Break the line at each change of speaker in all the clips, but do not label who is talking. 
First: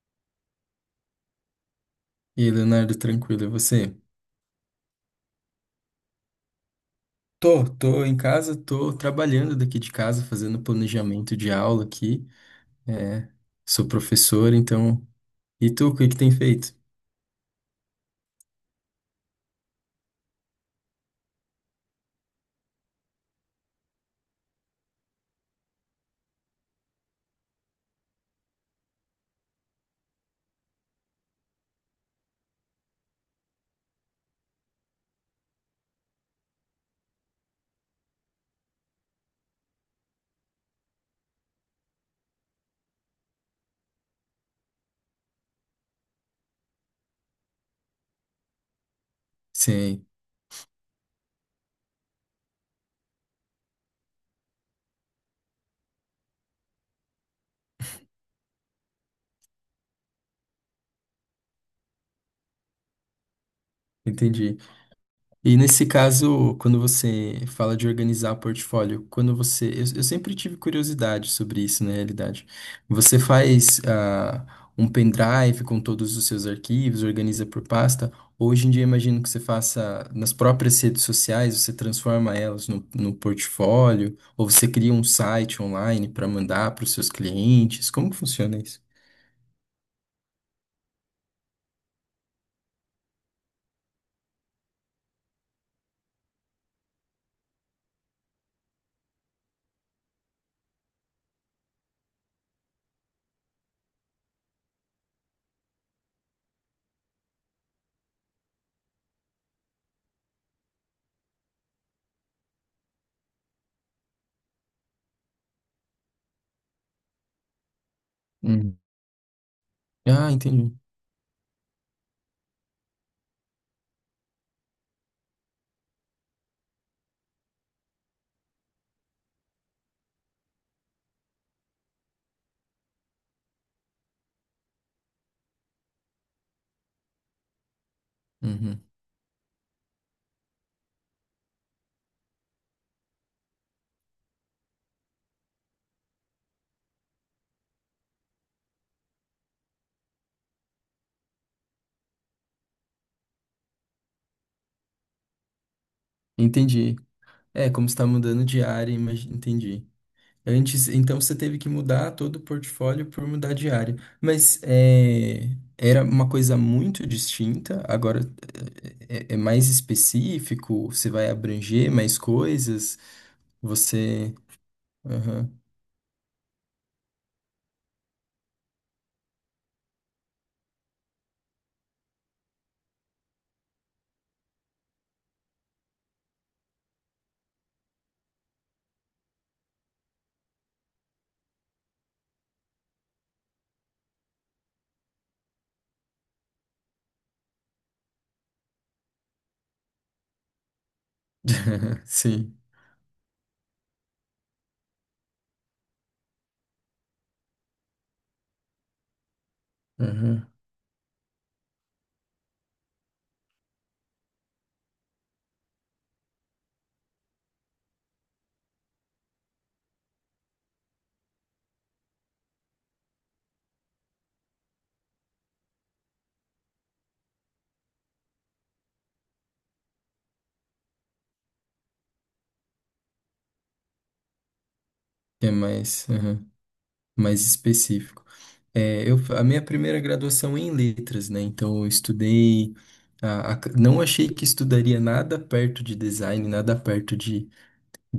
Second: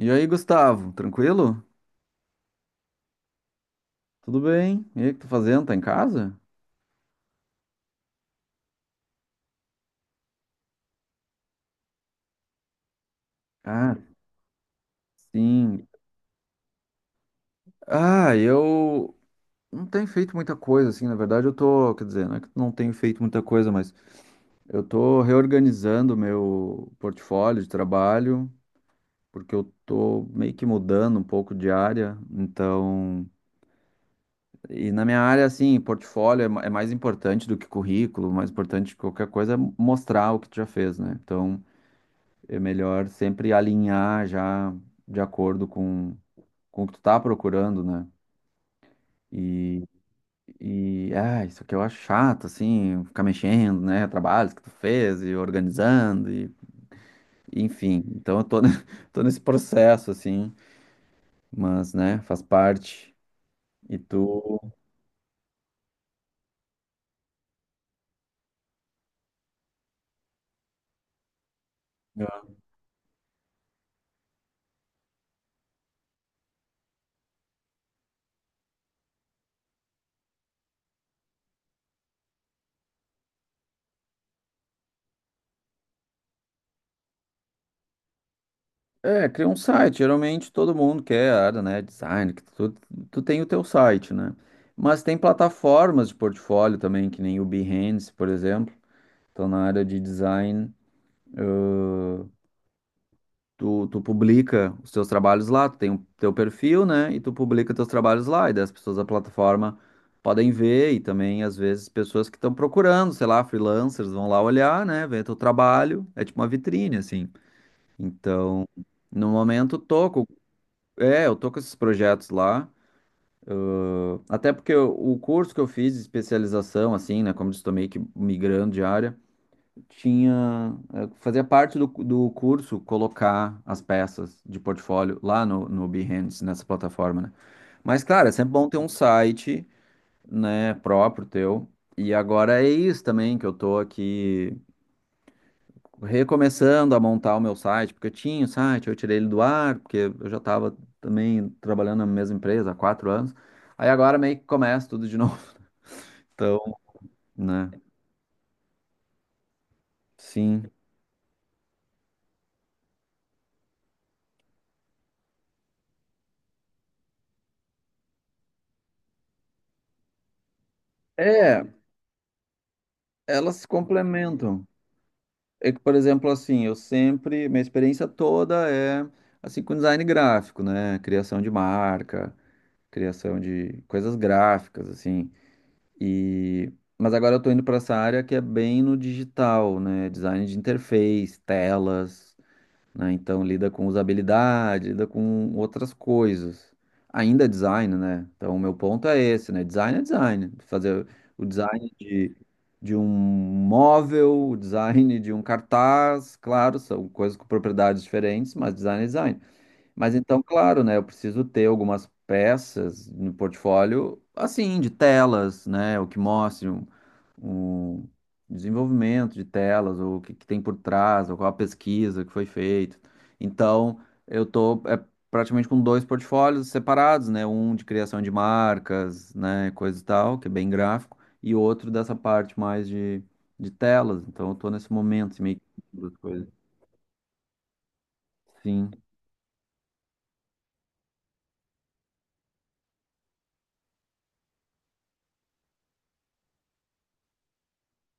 E aí, Gustavo, tranquilo?
E aí, Leonardo, tranquilo, e você?
Tudo bem? E aí, o que tá fazendo? Tá em casa?
Tô em casa, tô trabalhando daqui de casa, fazendo planejamento de aula aqui. É, sou
Ah,
professor, então. E
sim.
tu, o que que tem feito?
Ah, eu não tenho feito muita coisa, assim, na verdade eu tô, quer dizer, não é que não tenho feito muita coisa, mas eu tô reorganizando meu portfólio de trabalho, porque eu tô meio que mudando um pouco de área, então, e na minha área, assim, portfólio é mais importante do que currículo, mais importante que qualquer coisa é mostrar o que tu já fez, né? Então, é melhor sempre alinhar já de acordo com o que tu tá procurando, né? E,
Sim,
isso que eu acho chato, assim, ficar mexendo, né? Trabalhos que tu fez e organizando, e, enfim. Então tô nesse processo, assim, mas, né, faz parte. E
entendi.
tu.
E nesse caso, quando você fala de organizar portfólio, quando você. Eu sempre tive curiosidade sobre isso, na realidade. Você faz um pendrive com todos os seus arquivos, organiza por pasta. Hoje em dia, imagino que você faça nas próprias redes sociais, você transforma elas no portfólio, ou você cria um site online para mandar para os seus clientes. Como que funciona isso?
É, cria um site. Geralmente todo mundo quer a área, né? Design, que tu tem o teu site, né? Mas tem plataformas de portfólio também, que nem o Behance, por exemplo. Então, na área de design, eh, tu publica os teus trabalhos lá, tu tem o teu perfil, né? E tu publica teus trabalhos lá, e daí as pessoas da plataforma podem ver, e também, às vezes, pessoas que estão procurando, sei lá, freelancers vão lá olhar, né? Ver teu trabalho, é tipo uma vitrine, assim. Então,
Uhum.
no momento,
Ah, entendi.
é, eu tô com esses projetos lá, até porque o curso que eu fiz de especialização, assim, né, como eu disse, tô meio que migrando de área, tinha, fazia parte do curso colocar as peças de portfólio lá no Behance, nessa plataforma, né? Mas, claro, é sempre bom ter
Uhum.
um site, né, próprio teu. E agora é isso também que eu tô aqui recomeçando a montar o meu site, porque eu tinha o site, eu tirei ele do ar, porque eu já estava também trabalhando na mesma empresa há 4 anos. Aí agora meio que começa tudo de novo. Então,
Entendi.
né?
É, como está mudando de área, entendi.
Sim.
Antes, então você teve que mudar todo o portfólio por mudar de área. Mas é, era uma coisa muito distinta, agora é mais específico, você vai
É,
abranger mais coisas,
elas se
você.
complementam.
Aham.
É que, por exemplo, assim, eu sempre, minha experiência toda é assim com design gráfico, né? Criação de marca, criação de coisas gráficas, assim. E mas agora eu tô indo para essa área que é bem no digital, né? Design de interface, telas, né? Então lida com usabilidade, lida com outras coisas. Ainda é design, né? Então o meu ponto é esse, né? Design é design. Fazer o design
Sim.
de um móvel, o design de um cartaz, claro, são coisas com propriedades diferentes, mas design é design. Mas então,
Aham.
claro, né? Eu preciso ter algumas peças no portfólio, assim, de telas, né? O que mostre. Um desenvolvimento de telas, ou que tem por trás, ou qual a pesquisa que foi feita. Então, eu tô é praticamente com dois portfólios separados, né? Um de criação de marcas, né? Coisa e tal, que é bem gráfico, e outro dessa parte mais de telas. Então, eu tô nesse momento, assim,
É
meio que
mais,
duas
aham,
coisas.
mais específico.
Sim.
É, eu, a minha primeira graduação é em letras, né? Então eu estudei. Não achei que estudaria nada perto de design, nada perto de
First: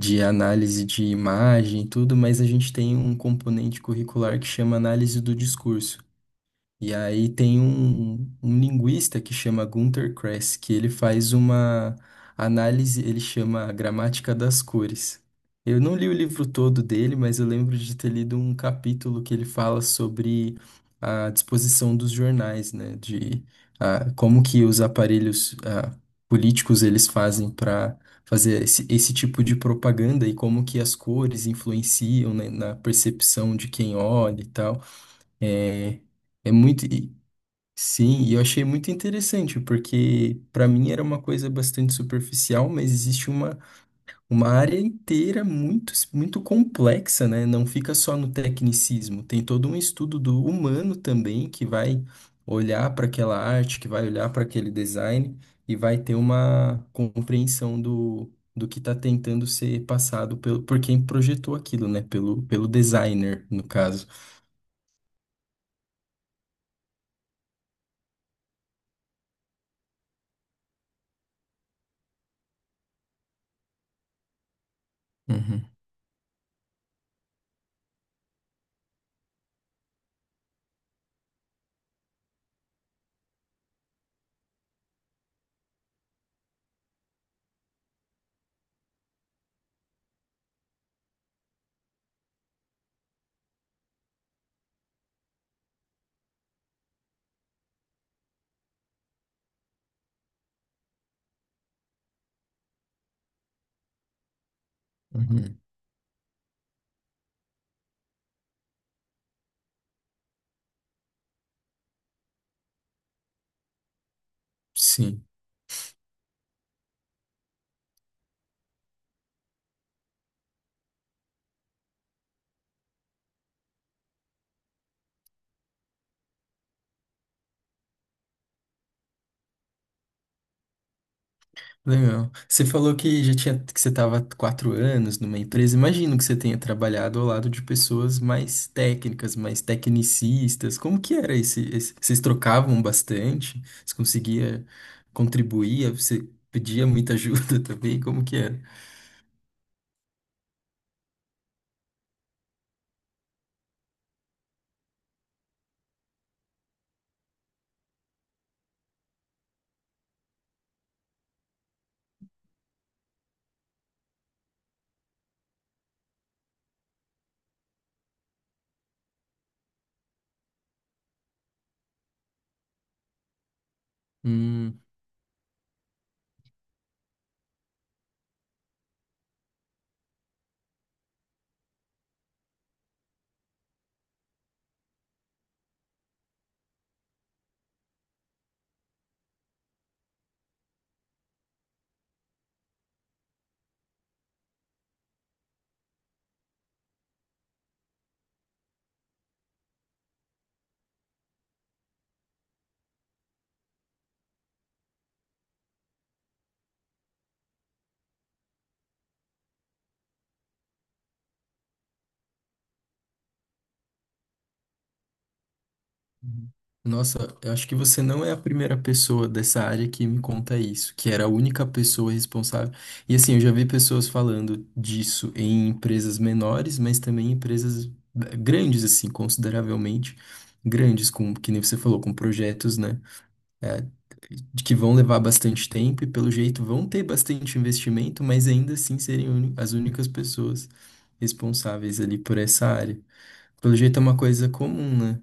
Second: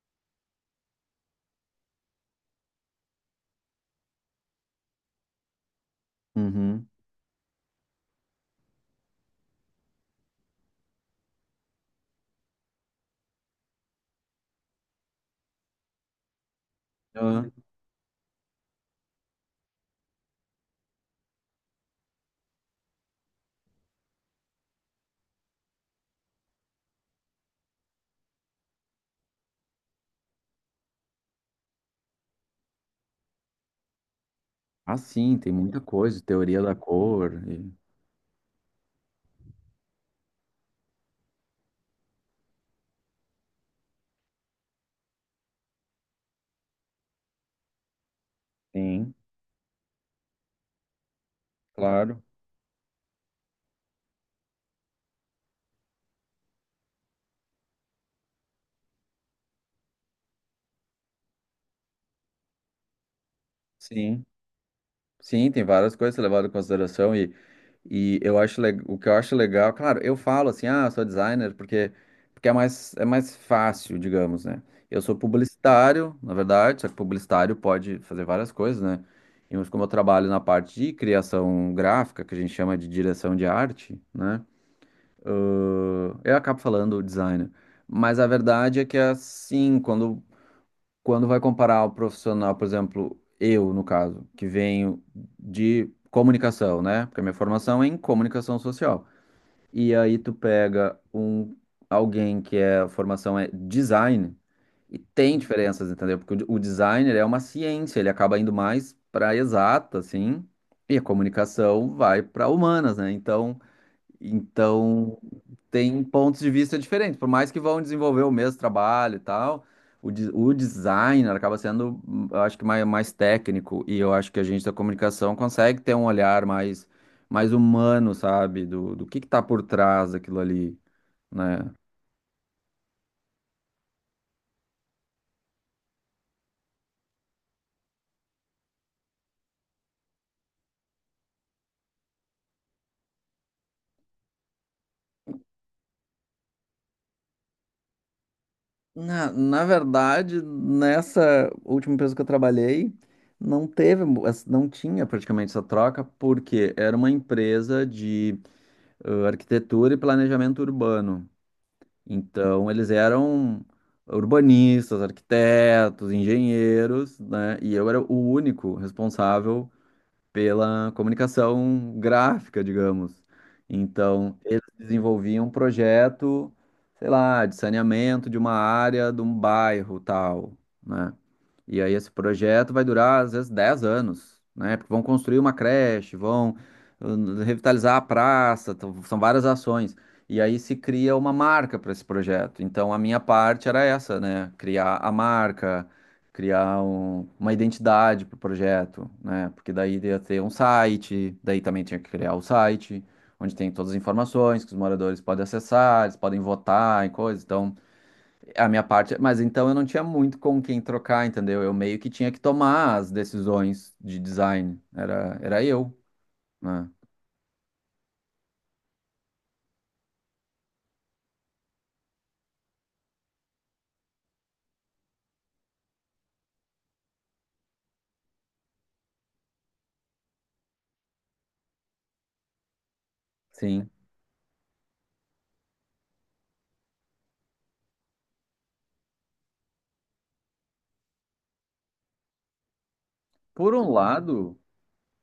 análise de imagem e tudo, mas a gente tem um componente curricular que chama análise do discurso.
Uhum.
E aí tem um linguista que chama Gunter Kress, que ele faz uma análise, ele chama a Gramática das Cores. Eu não li o livro todo dele, mas
Ah,
eu lembro de ter lido um capítulo que ele fala sobre a disposição dos jornais, né? De como que os aparelhos políticos eles fazem para fazer esse tipo de propaganda e como que as cores influenciam, né, na percepção de quem olha e tal.
ah, sim, tem muita
É,
coisa,
é
teoria da
muito.
cor.
Sim, e eu achei muito interessante, porque para mim era uma coisa bastante superficial, mas existe uma área inteira muito, muito complexa, né? Não fica só no
Sim,
tecnicismo, tem todo um estudo do humano também que vai
claro.
olhar para aquela arte, que vai olhar para aquele design e vai ter uma compreensão do que está tentando ser passado pelo, por quem projetou aquilo, né? Pelo designer, no caso.
Sim. Sim, tem várias coisas a ser levado em consideração e eu o que eu acho legal, claro, eu falo assim, ah, sou designer porque é mais fácil, digamos, né? Eu sou
Uhum,
publicitário, na verdade, só que publicitário pode fazer várias coisas, né? E mas como eu trabalho na parte de criação gráfica, que a gente chama de direção de arte, né? Eu acabo falando designer. Mas a verdade é que é assim, quando vai comparar o profissional, por exemplo, eu, no caso, que venho de comunicação, né? Porque a minha formação é em comunicação social. E aí tu pega alguém que é, a formação é design e tem
uhum.
diferenças, entendeu? Porque o designer é uma ciência, ele acaba indo mais para exata, assim, e a comunicação vai para humanas, né? Então,
Sim.
tem pontos de vista diferentes, por mais que vão desenvolver o mesmo trabalho e tal, o designer acaba sendo, eu acho que mais, mais técnico, e eu acho que a gente da comunicação consegue ter um olhar mais, mais humano, sabe, do que tá por trás daquilo ali, né?
Legal. Você falou que já tinha, que você estava 4 anos numa empresa. Imagino que você tenha trabalhado ao lado de pessoas mais técnicas, mais tecnicistas. Como que era Vocês trocavam bastante? Você conseguia contribuir? Você pedia muita ajuda também? Como que era?
Na verdade, nessa última empresa que eu trabalhei, não tinha praticamente essa troca, porque era uma empresa de arquitetura e planejamento urbano. Então, eles eram urbanistas, arquitetos, engenheiros, né? E eu era o único responsável pela comunicação gráfica, digamos. Então, eles desenvolviam um projeto, sei lá, de saneamento de uma área, de um bairro, tal, né? E aí esse projeto vai durar, às vezes, 10 anos, né? Porque vão construir uma creche, vão revitalizar a praça, então, são várias ações. E aí se cria uma marca para esse projeto. Então, a minha parte era essa, né? Criar a marca, criar uma identidade para o projeto, né? Porque daí ia ter um site, daí também tinha que criar o site, onde tem todas as informações que os moradores podem acessar, eles podem votar e coisas. Então, a minha parte, mas então eu não tinha muito com quem trocar, entendeu? Eu meio que tinha que tomar as decisões de design, era eu,
Uhum.
né?
Nossa, eu acho que você não é a primeira pessoa dessa área que me conta isso, que era a única pessoa responsável. E assim, eu já vi pessoas falando disso em empresas menores, mas também em empresas grandes, assim, consideravelmente grandes, com, que nem você falou, com projetos, né? eh,
Sim.
de que vão levar bastante tempo e, pelo jeito, vão ter bastante investimento, mas ainda assim serem as únicas pessoas responsáveis ali por essa área.
Por
Pelo
um
jeito é uma coisa
lado,
comum, né?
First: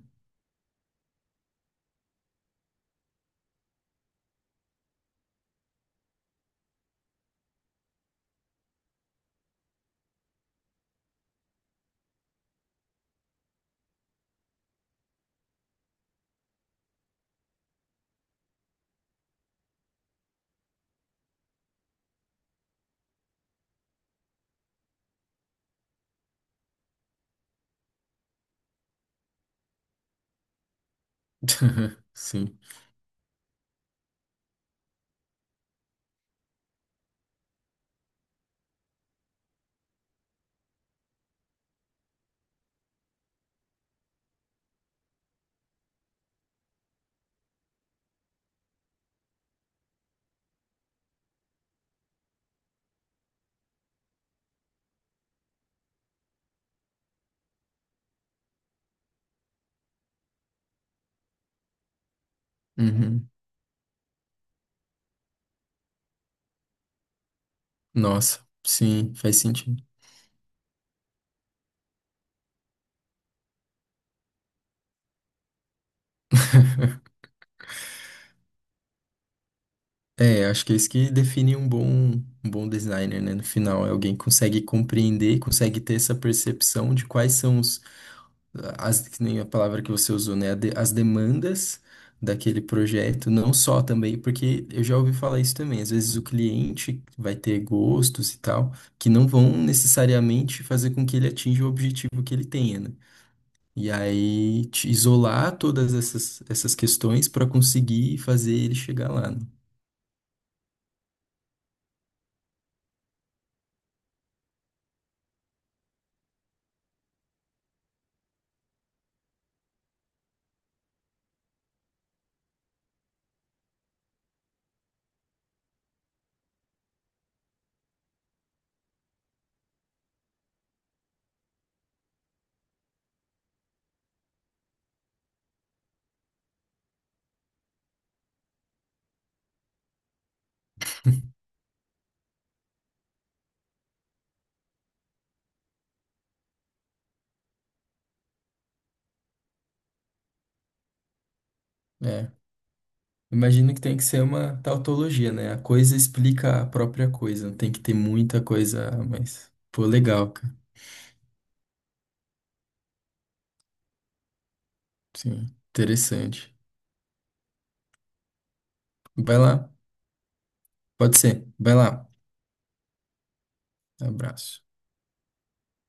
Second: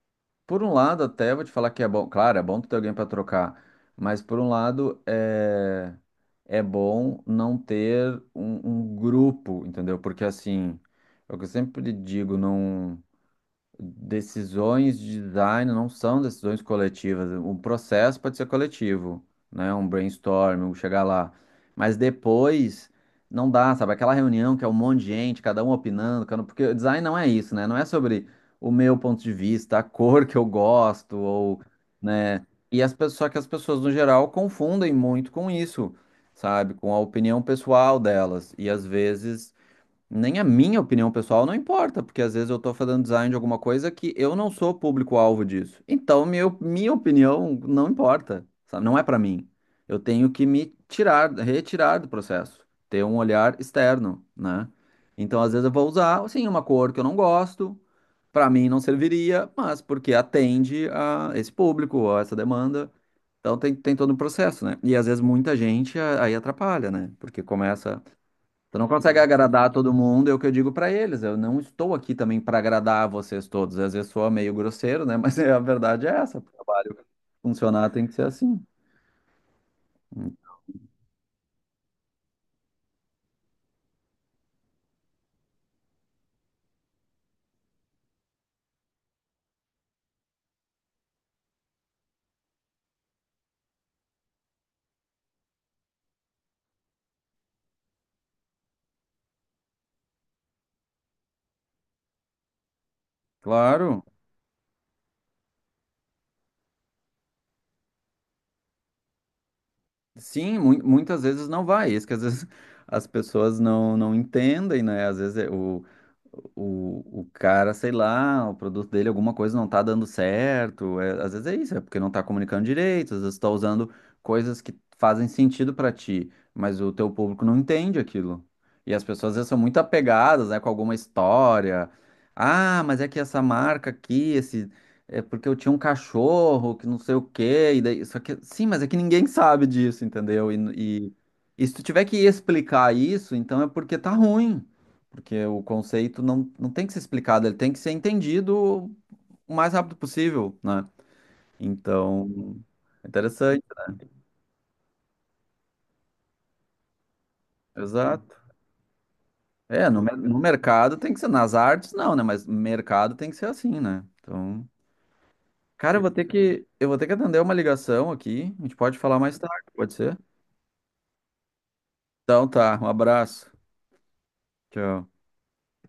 por um lado, até vou te falar que é bom. Claro, é bom tu ter alguém para trocar, mas por um lado, é, é bom não ter um grupo, entendeu? Porque assim, é o que eu sempre digo, não. Decisões de design não são decisões coletivas. O processo pode ser coletivo, né? Um brainstorm, um chegar lá. Mas depois não dá, sabe? Aquela reunião que é um monte de gente, cada um opinando, porque o design não é isso, né? Não é sobre o meu ponto de vista, a cor que eu gosto, ou, né?
Sim.
E as pessoas, só que as pessoas, no geral, confundem muito com isso, sabe? Com a opinião pessoal delas. E às vezes nem a minha opinião pessoal não importa, porque às vezes eu tô fazendo design de alguma coisa que eu não sou público-alvo disso. Então, minha opinião não importa, sabe? Não é pra mim. Eu tenho que me tirar, retirar do processo, ter um olhar externo, né? Então, às vezes eu vou usar, assim, uma cor que eu não gosto, pra mim não serviria, mas porque atende a esse público, a essa demanda.
Uhum.
Então, tem todo um processo, né? E às vezes muita gente aí atrapalha, né? Porque começa.
Nossa,
Tu não
sim,
consegue
faz
agradar
sentido.
todo mundo, é o que eu digo pra eles. Eu não estou aqui também pra agradar vocês todos. Às vezes soa meio grosseiro, né? Mas é, a verdade é essa. O trabalho funcionar tem que ser assim.
É, acho que é isso que define um bom designer, né? No final, é alguém que consegue compreender, consegue ter essa percepção de quais são as, que nem a palavra que você usou, né? As demandas daquele projeto, não só também, porque eu já ouvi falar isso também. Às vezes o cliente vai ter gostos e tal, que não vão necessariamente fazer com que ele atinja o objetivo que ele tenha, né? E
Claro.
aí te isolar todas essas questões para conseguir fazer ele chegar lá, né?
Sim, muitas vezes não vai. Isso que às vezes as pessoas não, não entendem, né? Às vezes é o cara, sei lá, o produto dele, alguma coisa não tá dando certo. É, às vezes é isso, é porque não tá comunicando direito, às vezes tá usando coisas que fazem sentido pra ti, mas o teu público não entende aquilo. E as pessoas às vezes são muito apegadas, né, com alguma história. Ah, mas é que essa marca aqui, esse é porque eu tinha um cachorro que não sei o quê, e daí, só que, sim, mas é que ninguém sabe disso, entendeu? E se tu tiver que explicar isso, então é porque tá ruim, porque o conceito não tem que ser explicado, ele tem que ser entendido o mais rápido possível, né?
É.
Então, é interessante,
Imagino que tem que ser uma tautologia, né? A coisa explica a própria coisa. Tem que ter
exato.
muita coisa a mais. Pô,
É,
legal,
no
cara.
mercado tem que ser, nas artes não, né? Mas mercado tem que ser assim, né? Então,
Sim,
cara,
interessante.
eu vou ter que atender uma ligação aqui, a gente pode falar mais
Vai
tarde,
lá.
pode ser?
Pode ser. Vai lá.
Então tá, um abraço.
Abraço.
Tchau.